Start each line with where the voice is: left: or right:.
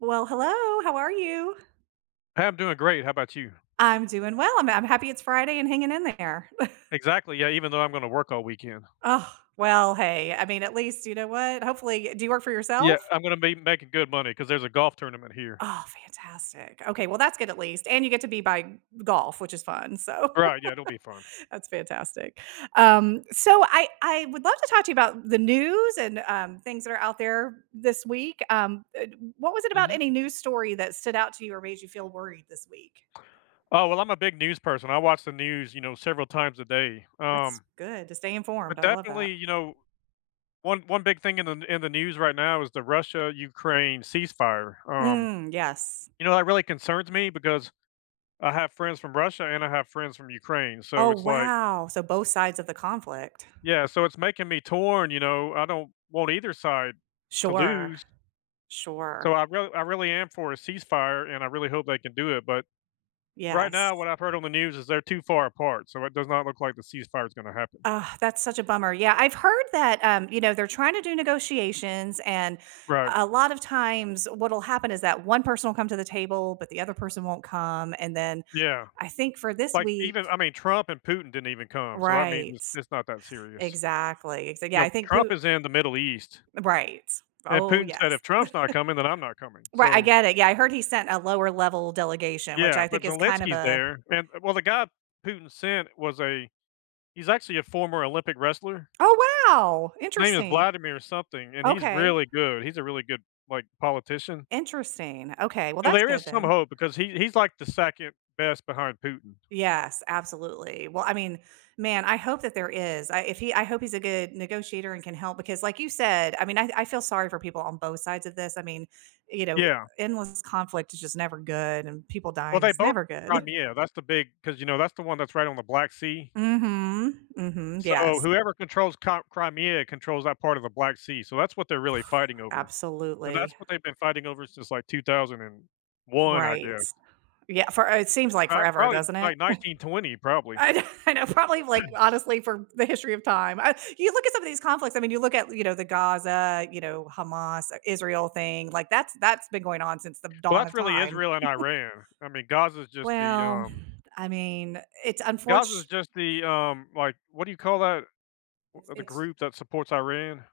right: Well, hello. How are you?
left: I'm doing great. How 'bout you?
right: I'm doing well. I'm ha happy it's Friday and hanging in there.
left: Exactly. Yeah, even though I'm gonna work all weekend.
right: Ugh, well, hey, I mean, at least, you know what? Hopefully Uh, do you work for
left: Yeah,
right: yourself?
left: I'm gonna be making good money 'cause there's a golf tournament here.
right: Oh, fantastic. Okay. Well, that's good at least. And you get to be by golf, which is fun. So,
left: Right, yeah, it'll be fun.
right: that's fantastic. Um, so I I would love to talk to you about the news and, um, things that are out there this week. Um, eh, what was it about
left: Mhm.
right: any news story that stood out to you or made you feel worried this week?
left: Oh, well, I'm a big news person. I watch the news, you know, several times a day. Um,
right: That's good, to stay informed,
left: but,
right: I love that.
left: definitely, you know, one one big thing in the in the news right now is the Russia-Ukraine ceasefire. Um,
right: Mm, yes.
left: you know, that really concerns me because I have friends from Russia, and I have friends from Ukraine. So
right: Oh,
left: it's like
right: wow. So both sides of the conflict.
left: Yeah, so it's making me torn, you know? I don't want either side to
right: Sure.
left: lose. So
right: Sure.
left: I real I really am for a ceasefire, and I really hope they can do it. But, right now,
right: Yes.
left: what I've heard on the news is they're too far apart, so it does not look like the ceasefire is gonna happen.
right: Ugh, that's such a bummer. Yeah, I've heard that, um, you know, they're trying to do negotiations, and
left: Right.
right: a lot of times what'll happen is that one person will come to the table, but the other person won't come. And then
left: Yeah.
right: I think for this
left: Like, even
right: week
left: I mean, Trump and Putin didn't even come, so that means
right: Right.
left: it's it's not that serious.
right: Exactly. So, yeah,
left: You know,
right: I think Pu
left: Trump is in the Middle East.
right: Right.
left: And
right: Oh,
left: Putin said,
right: yes.
left: "If Trump's not coming, then I'm not coming."
right: Right. I
left: So
right: get it. Yeah, I heard he sent a lower-level delegation, which
left: Yeah.
right: I
left: But
right: think is kind of
left: Zelenski's
right: a
left: there. And well the guy Putin sent was a he's actually a former Olympic wrestler.
right: Oh, wow!
left: His name is
right: Interesting.
left: Vladimir or something, and he's
right: Okay.
left: really good. He's a really good, like, politician.
right: Interesting. Okay. Well,
left: So
right: that's
left: there is
right: good
left: some
right: then.
left: hope because he he's, like, the 2nd best behind Putin.
right: Yes. Absolutely. Well, I mean, man, I hope that there is. I if he I hope he's a good negotiator and can help because like you said, I mean, I I feel sorry for people on both sides of this. I mean, you know,
left: Yeah.
right: endless conflict is just never good, and people
left: Well,
right: dying
left: they
right: is
left: both
right: never good.
left: Crimea. That's the big 'cause, you know, that's the one that's right on the Black Sea.
right: Mhm. Mhm.
left: So
right: Yes.
left: whoever controls Cri Crimea controls that part of the Black Sea. So that's what they're really fighting over. And that's
right: Absolutely.
left: what they've been fighting over since, like, 2001, I
right: Right.
left: guess.
right: Yeah. Fore it seems like
left: I
right: forever,
left: probably,
right: doesn't it?
left: like, 1920, probably.
right: I kno I know. Probably, like, honestly, for the history of time. Uh, you look at some of these conflicts. I mean, you look at, you know, the Gaza, you know, Hamas-Israel thing. Like, that's that's been going on since the
left: Well,
right: dawn
left: that's
right: of
left: really
right: time.
left: Israel and Iran. I mean, Gaza is just the,
right: Well,
left: um
right: I mean, it's unfort
left: Gaza is just the, um, like, what do you call that
right: It's
left: uh, the
right: it's
left: group that supports Iran?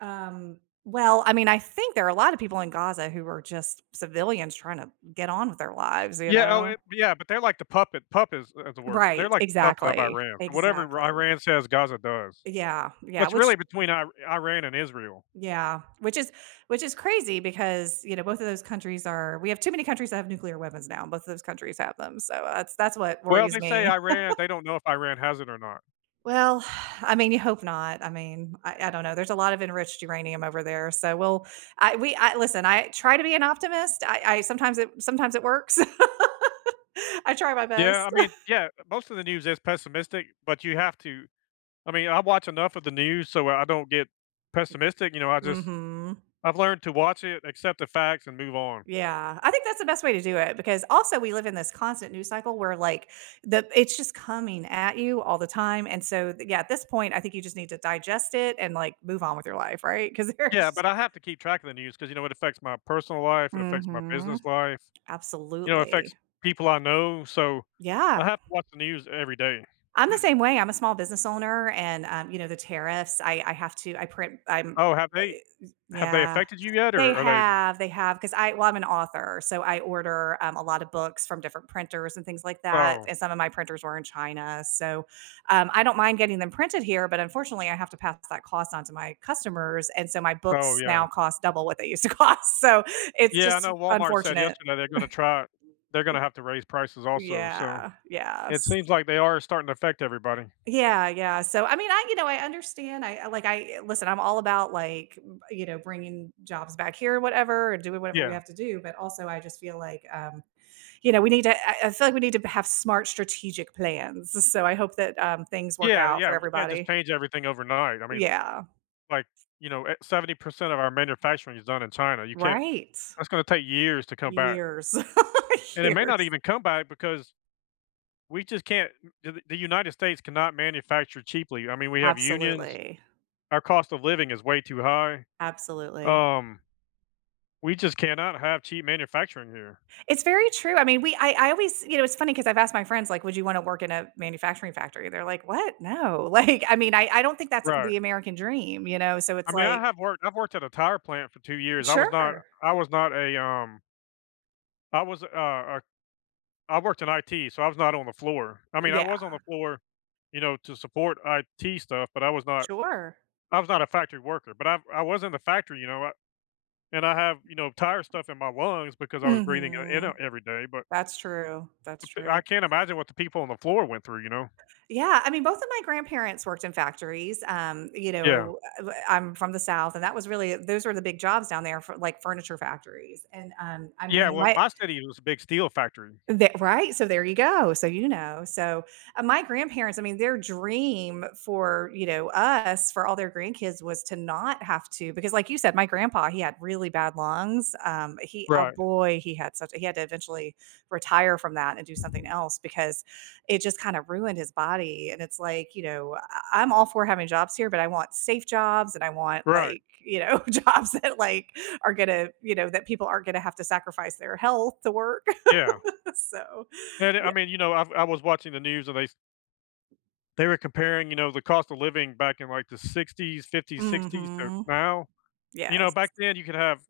right: Um, well, I mean, I think there are a lot of people in Gaza who are just civilians trying to get on with their lives, you
left: Yeah. Oh,
right: know?
left: it Yeah, but they're like the puppet puppets, is the word. But they're
right: Right.
left: like the puppet of
right: Exactly.
left: Iran. Whatever Ira
right: Exactly.
left: Iran says, Gaza does.
right: Yeah.
left: So
right: Yeah.
left: it's
right: Which
left: really between Ir Iran and Israel.
right: Yeah, which is which is crazy because, you know, both of those countries are we have too many countries that have nuclear weapons now. Both of those countries have them. So, uh, that's that's what
left: Well,
right: worries
left: they say
right: me.
left: Iran they don't know if Iran has it or not.
right: Well, I mean, you hope not. I mean, I I don't know, there's a lot of enriched uranium over there, so we'll I we listen, I try to be an optimist, I I sometimes it sometimes it works. I try my
left: Yeah, I
right: best.
left: mean Yeah, most of the news is pessimistic, but you have to I mean, I watch enough of the news so I don't get pessimistic, you know, I just
right: Mhm.
left: I've learned to watch it, accept the facts, and move on.
right: Yeah, I think that's the best way to do it because also, we live in this constant news cycle where, like, the it's just coming at you all the time, and so, the yeah, at this point, I think you just need to digest it and, like, move on with your life, right? ‘Cause
left: Yeah, but
right: there's
left: I have to keep track of the news ‘cause, you know, it affects my personal life, it affects my
right: Mhm.
left: business life, you know, it affects
right: Absolutely.
left: people I know. So,
right: Yeah.
left: I have to watch the news every day.
right: I'm the same way. I'm a small business owner and, um, you know, the tariffs. I I have to I print I'm
left: Oh, have they have they
right: Yeah.
left: affected you yet,
right: They
left: or are they
right: have, they have, 'cause I well, I'm an author, so I order, um, a lot of books from different printers and things like that,
left: Oh.
right: and some of my printers were in China, so, um, I don't mind getting them printed here, but unfortunately, I have to pass that cost on to my customers, and so my
left: Oh,
right: books
left: yeah.
right: now cost double what they used to cost, so it's
left: Yeah, I
right: just
left: know
right: r
left: Walmart said
right: unfortunate.
left: yesterday they're gonna try they're gonna have to raise prices also. So,
right: Yeah,
left: it
right: yes.
left: seems like they are starting to affect everybody.
right: Yeah, yeah. So, I mean, I, you know I understand. I I, like I listen, I'm all about, like, you know, bringing jobs back here or whatever and doing whatever we
left: Yeah.
right: have to do, but also, I just feel like, um, you know, we need to I I feel like we need to b have smart strategic plans. S so I hope that, um, things work
left: Yeah,
right: out for
left: yeah, we can't just
right: everybody.
left: change everything overnight. I mean,
right: Yeah.
left: like, you know, eh 70% of our manufacturing is done in China. You can't
right: Right.
left: that's gonna take years to come back.
right: Years.
left: And it may not
right: Years.
left: even come back because we just can't the the United States cannot manufacture cheaply. I mean, we have unions,
right: Absolutely.
left: our cost of living is way too high,
right: Absolutely.
left: um We just cannot have cheap manufacturing here.
right: It's very true. I mean, we I I always you know, it's funny 'cause I've asked my friends, like, "Would you want to work in a manufacturing factory?" They're like, "What, no," like, I mean, I I don't think that's
left: Right.
right: the American dream, you know, so
left: I
right: it's
left: mean, I
right: like
left: have worked I've worked at a tire plant for 2 years, I was not
right: Sure.
left: I was not a, um I was, a, uh uh I worked in IT, so I was not on the floor, I mean, I
right: Yeah.
left: was on the floor, you know, to support IT stuff, but I was not
right: Sure.
left: I was not a factory worker, but I I was in the factory, you know, I and I have, you know, tire stuff in my lungs because I was breathing it in, uh,
right: Mhm.
left: every day, but
right: That's true, that's
left: I
right: true.
left: can't imagine what the people on the floor went through, you know?
right: Yeah, I mean, both of my grandparents worked in factories, um, you
left: Yeah.
right: know, eh w I'm from the South, and that was really those were the big jobs down there for, like, furniture factories, arnd, um, I
left: Yeah,
right: mean,
left: well,
right: my
left: my city is a big steel factory.
right: The right, so there you go, so, you know, so, uh, my grandparents I mean, their dream for, you know, us, for all their grandkids was to not have to because like you said, my grandpa, he had really bad lungs, um, he oh,
left: Right.
right: boy, he had such he had to eventually retire from that and do something else because it just kinda ruined his body, and it's like, you know, I I'm all for having jobs here, but I want safe jobs and I want,
left: Right.
right: like, you know, jobs that, like, are gonna, you know, that people aren't gonna have to sacrifice their health to work.
left: Yeah.
right: So,
left: And it I
right: yeah
left: mean, you know, I I was watching the news, and they s they were comparing, you know, the cost of living back in, like, the ‘60s, ‘50s, ‘60s to
right: Mhm.
left: now. You know,
right: Yes.
left: back then, you could have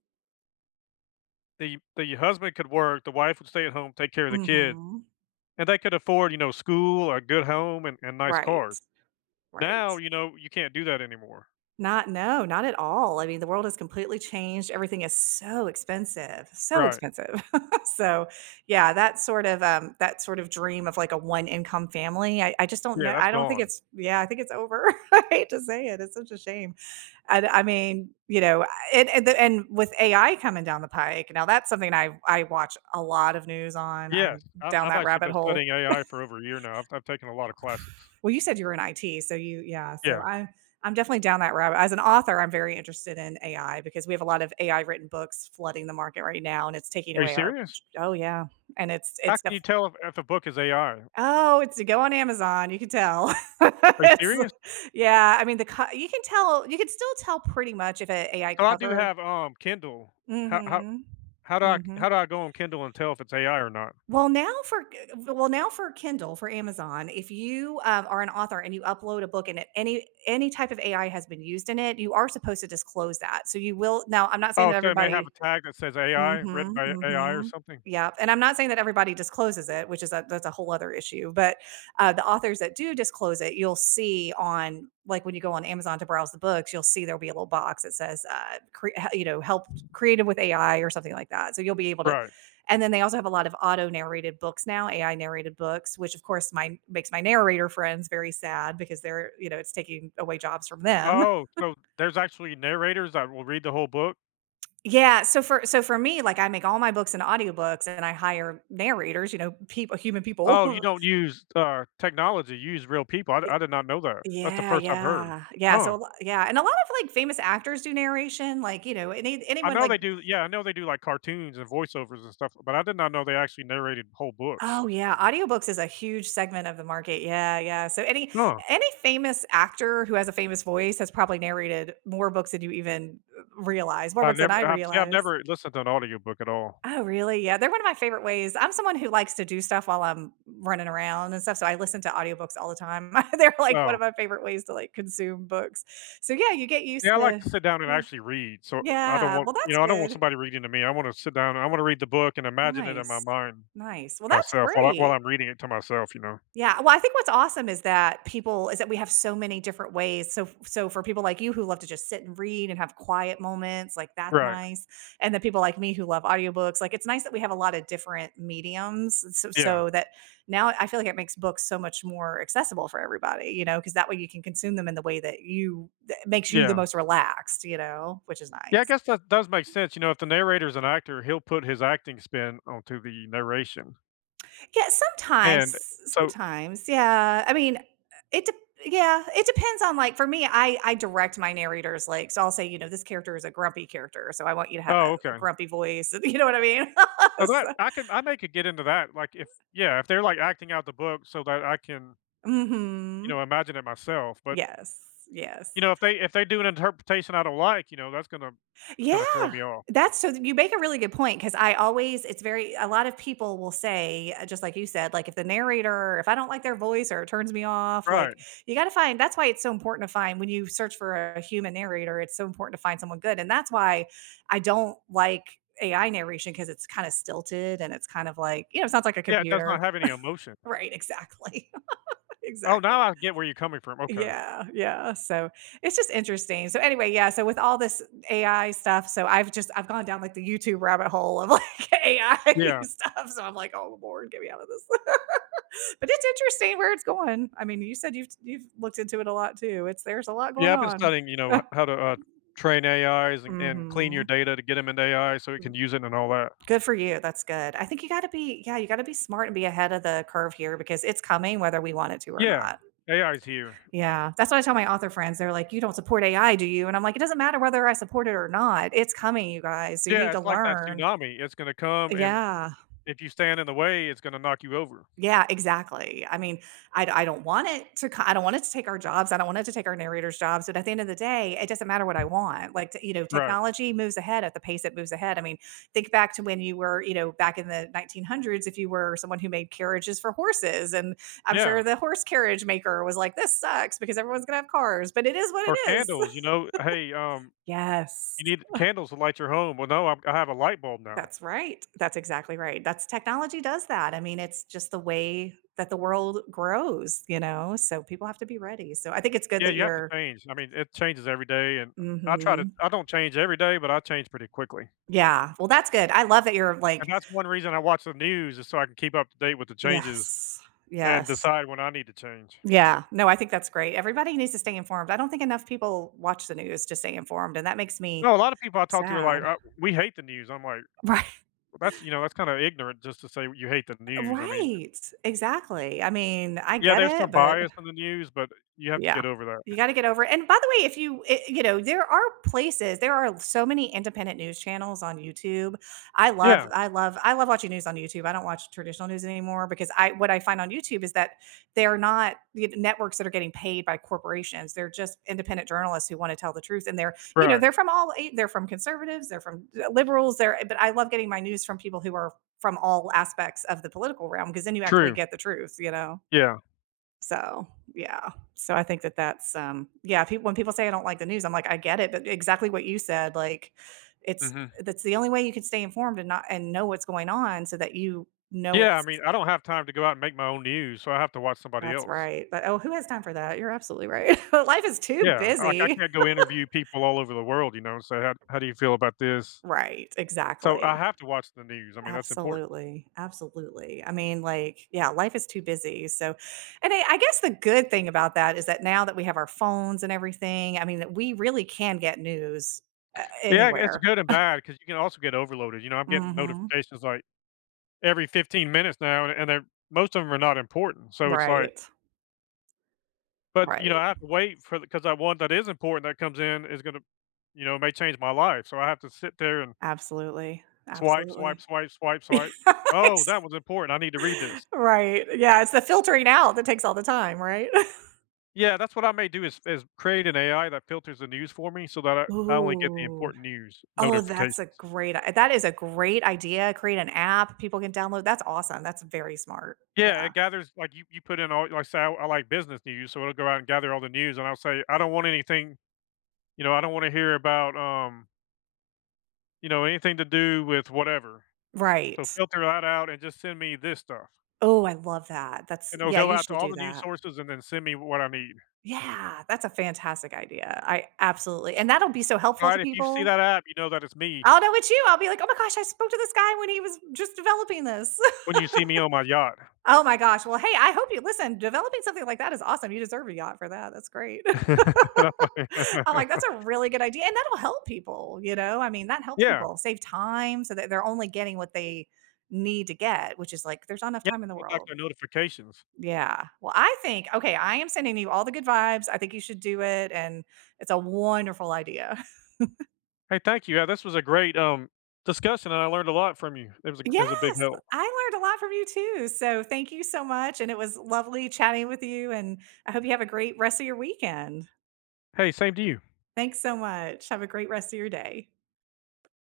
left: The the husband could work, the wife would stay at home, take care of the kid,
right: Mhm.
left: and they could afford, you know, school or a good home and and nice cars.
right: Right. Right.
left: Now, you know, you can't do that anymore.
right: Not no, not at all. I mean, the world is completely changed. Everything is so expensive, so
left: Right.
right: expensive. So, yeah, that sort of, um, that sort of dream of, like, a one income family. I I just don't
left: Yeah,
right: know
left: that's
right: I don't think
left: gone.
right: it's Yeah, I think it's over. I hate to say it, it's such a shame. I do I mean you know, and and the and with AI coming down the pike, now that's something I I watch a lot of news on. I'm
left: Yes. I've
right: down
left: I've
right: that
left: actually
right: rabbit
left: been
right: hole.
left: studying AI for over a year now. I've I've taken a lotta classes.
right: Well, you said you were in IT. So you yeah, so
left: Yeah.
right: I I'm definitely down that rabbit As an author, I'm very interested in AI because we have a lot of AI written books flooding the market right now, and it's taking
left: Are you
right: away our
left: serious?
right: j Oh yeah. And it’s
left: How
right: it’s
left: can
right: def
left: you tell if, if a book is AI?
right: Oh, it's a go on Amazon, you can tell.
left: Are you
right: It's
left: serious?
right: yeah, I mean, the co you can tell you could still tell pretty much if a AI
left: Oh, I do
right: cover
left: have, um, Kindle. How how
right: Mhm.
left: how do I
right: Mhm.
left: how do I go on Kindle and tell if it's AI or not?
right: Well, now for g g well, now for Kindle, for Amazon, if you, um, are an author and you upload a book and it any any type of AI has been used in it, you are supposed to disclose that. So you will now I'm not saying
left: Oh,
right: that
left: so it may have a
right: everybody
left: tag that says AI written
right: Mhm,
left: by AI or
right: mhm.
left: something.
right: Yep, and I'm not saying that everybody discloses it, which is that that's a whole other issue. But, uh, the authors that do disclose it, you'll see on like when you go on Amazon to browse the books, you'll see there'll be a little box that says, uh, "Cre huh you know, helped created with AI" or something like that. So you'll be able to
left: Right.
right: And then they also have a lot of auto-narrated books now, AI narrated books, which of course my makes my narrator friends very sad because, their you know, it's taking away jobs from them.
left: Oh, so there's actually narrators that will read the whole book?
right: Yeah. So for so for me, like, I make all my books and audiobooks and I hire narrators, you know, people human people.
left: Oh, you don't use, uh, technology, you use real people. I
right: Eh
left: I did not know that. That's the
right: Yeah,
left: first I've heard.
right: yeah. Yeah, so
left: Huh.
right: a l yeah, and a lot of, like, famous actors do narration, like, you know, any
left: I
right: anyone
left: know
right: like
left: they do yeah, I know they do, like, cartoons and voice-overs and stuff, but I did not know they actually narrated whole books.
right: Oh, yeah, audiobooks is a huge segment of the market, yeah, yeah. So any
left: Huh.
right: any famous actor who has a famous voice has probably narrated more books than you even r realize, more
left: I've
right: books than
left: never
right: I
left: I've see, I've
right: realize.
left: never listened to an audiobook at all.
right: Oh, really? Yeah, they're one of my favorite ways. I'm someone who likes to do stuff while I'm running around and stuff, so I listen to audiobooks all the time. They're like one
left: Oh.
right: of my favorite ways to, like, consume books. So, yeah, you get used
left: Yeah, I like
right: to
left: to sit down and
right: Yeah.
left: actually read, so I don't
right: Yeah.
left: want
right: Well,
left: you
right: that's
left: know, I don't want
right: good.
left: somebody reading to me, I wanna sit down, and I wanna read the book and imagine it in my
right: Nice.
left: mind
right: Nice. Well, that's
left: myself while I while
right: great.
left: I'm reading it to myself, you know?
right: Yeah. Well, I think what's awesome is that people is that we have so many different ways. So so for people like you who love to just sit and read and have quiet moments, like, that's
left: Right.
right: nice. And the people like me who love audiobooks, like, it's nice that we have a lot of different mediums s s
left: Yeah.
right: so that now I feel like it makes books so much more accessible for everybody, you know, 'cause that way you can consume them in the way that you that makes you the
left: Yeah.
right: most relaxed, you know, which is
left: Yeah, I
right: nice.
left: guess that does make sense, you know, if the narrator's an actor, he'll put his acting spin onto the narration.
right: Yeah, sometimes,
left: And,
right: s
left: so
right: sometimes. Yeah, I mean, uh, it de yeah, it depends on, like, for me, I I direct my narrators, like, so I'll say, you know, "This character is a grumpy character, so I want you to have
left: Oh,
right: a
left: okay.
right: grumpy voice, and" you know what I mean?
left: Now that
right: So
left: I can I may could get into that, like, if yeah, if they're, like, acting out the book so that I can you
right: Mhm.
left: know, imagine it myself, but
right: Yes.
left: you
right: Yes.
left: know, if they if they do an interpretation I don't like, you know, that's gonna
right: Yeah.
left: kinda throw me off.
right: That's so th you make a really good point, 'cause I always it's very a lot of people will say uh, just like you said, like, "If the narrator if I don't like their voice or it turns me off,"
left: Right.
right: like, you gotta find that's why it's so important to find when you search for a human narrator, it's so important to find someone good, and that's why I don't like AI narration, 'cause it's kinda stilted and it's kind of like, you know, sounds like a
left: Yeah, it does not
right: computer.
left: have any emotion.
right: Right, exactly.
left: Oh,
right: Exactly.
left: now I get where you're coming from, okay.
right: Yeah, yeah, so it's just interesting. So, anyway, yeah, so with all this AI stuff, so I've just I've gone down, like, the YouTube rabbit hole of, like, AI
left: Yeah.
right: stuff, so I'm like, "Oh lord, get me outta this." But it's interesting where it's going. I mean, you said you've t you've looked into it a lot too, it's there's a lot
left: Yeah,
right: going
left: I've been
right: on.
left: studying, you know, h how to, uh, train AIs, and and clean your
right: Mhm.
left: data to get 'em into AI so you can use it and all that.
right: Good for you, that's good. I think you gotta be yeah, you gotta be smart and be ahead of the curve here, because it's coming whether we want it to or
left: Yeah,
right: not.
left: AIs here.
right: Yeah. That's what I tell my author friends, they're like, "You don't support AI, do you?" And I'm like, "It doesn't matter whether I support it or not, it's coming, you guys, so you need
left: Yeah,
right: to
left: it's like that
right: learn."
left: tsunami, it's gonna come, and
right: Yeah.
left: if you stand in the way, it's gonna knock you over.
right: Yeah, exactly. I mean, I d I don't want it to co I don't want it to take our jobs, I don't want it to take our narrator's jobs, but at the end of the day, it doesn't matter what I want, like, t you know,
left: Right.
right: technology moves ahead at the pace it moves ahead, I mean, think back to when you were, you know, back in the 1900s, if you were someone who made carriages for horses, and I'm sure
left: Yeah.
right: the horse carriage maker was like, "This sucks because everyone's gonna have cars, but it is what it
left: Or
right: is."
left: candles, you know, "Uh, hey, um, you
right: Yes.
left: need candles to light your home," well, no, um, I have a light bulb now.
right: That's right. That's exactly right, that's technology does that, I mean, it's just the way that the world grows, you know? So, people have to be ready, so, I think it's good
left: Yeah,
right: that
left: you have to
right: you're
left: change, I mean, it changes every day, and I try to
right: Mhm.
left: I don't change every day, but I change pretty quickly.
right: Yeah. Well that's good, I love that you're
left: And
right: like
left: that's one reason I watch the news is so I can keep up to date with the changes
right: Yes.
left: and
right: Yes.
left: decide when I need to change.
right: Yeah. No, I think that's great. Everybody needs to stay informed, I don't think enough people watch the news to stay informed, and that makes me
left: No, a lotta people I talk to are
right: sad.
left: like, "Uh, we hate the news." I'm like,
right: Righ
left: "Well, that's you know, that's kinda ignorant just to say you hate the
right: Eh
left: news," I mean
right: right. Exactly. I mean, I
left: Yeah,
right: get
left: there's
right: it,
left: some
right: but
left: bias in the news, but you have to
right: Yeah.
left: get over that.
right: You gotta get over and by the way, if you i you know, there are places, there are so many independent news channels on YouTube. I love
left: Yeah.
right: I love I love watching news on YouTube, I don't watch traditional news anymore because I what I find on YouTube is that they're not y networks that are getting paid by corporations, they're just independent journalists who wanna tell the truth, and they're you know,
left: Right.
right: they're from all eight they're from conservatives, they're from d liberals, they're, uh but I love getting my news from people who are from all aspects of the political realm, 'cause then you actually
left: True.
right: get the truth, you know?
left: Yeah.
right: So, yeah. So, I think that that's, um, yeah, pe when people say, "I don't like the news," I'm like, "I get it," but exactly what you said, like, it's
left: Mhm.
right: uh, that's the only way you can stay informed and not and know what's going on so that you know
left: Yeah, I
right: what's
left: mean, I don't have time to go out and make my own news, so I have to watch somebody
right: That's
left: else.
right: right. But, oh, who has time for that? You're absolutely right. Life is too
left: Yeah, like, I
right: busy.
left: can't go interview people all over the world, you know, and say, "How how do you feel about this?"
right: Right,
left: So, I
right: exactly.
left: have to watch the news, I mean, that's important.
right: Absolutely, absolutely, I mean, like, yeah, life is too busy, so and I I guess the good thing about that is that now that we have our phones and everything, I mean, that we really can get news, uh,
left: Yeah, I guess,
right: anywhere.
left: good and bad, 'cause you can also get overloaded, you know, I'm getting
right: Mhm.
left: notifications, like, every 15 minutes now, an and they're most of 'em are not important, so it's like
right: Right.
left: but, you
right: Right.
left: know, I have to wait for th 'cause that one that is important that comes in is gonna you know, may change my life, so I have to sit there and
right: Absolutely.
left: swipe, swipe,
right: Absolutely.
left: swipe, swipe, swipe. "Oh,
right: Ex
left: that was important, I need to read this."
right: Right. Yeah, it's the filtering out that takes all the time, right?
left: Yeah, that's what I may do is is create an AI that filters the news for me so that I I only get the
right: Ooh.
left: important news
right: Oh,
left: notifications.
right: that's a great i that is a great idea, create an app, people can download, that's awesome, that's very smart,
left: Yeah,
right: yeah.
left: it gathers like, you you put in all like, say, I I like business news, so it'll go out and gather all the news, and I'll say, "I don't want anything you know, I don't wanna hear about, um" you know, “Anything to do with whatever, so
right: Right.
left: filter that out and just send me this stuff.”
right: Oh, I love that, that's
left: And it'll
right: yeah,
left: go
right: you
left: out to
right: should
left: all
right: do
left: the news
right: that.
left: sources and then send me what I need.
right: Yeah, that's a fantastic idea, I absolutely and that'll be so helpful
left: Alright,
right: to
left: if you see
right: people.
left: that app, you know that it's me.
right: I'll know it's you, I'll be like, "Oh my gosh, I spoke to this guy when he was just developing this."
left: When you see me on my yacht.
right: Oh my gosh, well, hey, I hope you listen, developing something like that is awesome, you deserve a yacht for that, that's great. I'm like, "That's a really good idea," and that'll help people, you know, I mean, that helps
left: Yeah.
right: people save time so that they're only getting what they need to get, which is, like, there's not enough
left: Yeah,
right: time in the
left: with like
right: world.
left: the notifications.
right: Yeah, well, I think okay, I am sending you all the good vibes, I think you should do it, and it's a wonderful idea.
left: Hey, thank you, yeah, this was a great, um, discussion, and I learned a lot from you. It was a g it was a big
right: Yes,
left: help.
right: I learned a lot from you too, so, thank you so much, and it was lovely chatting with you, and I hope you have a great rest of your weekend.
left: Hey, same to you.
right: Thanks so much, have a great rest of your day.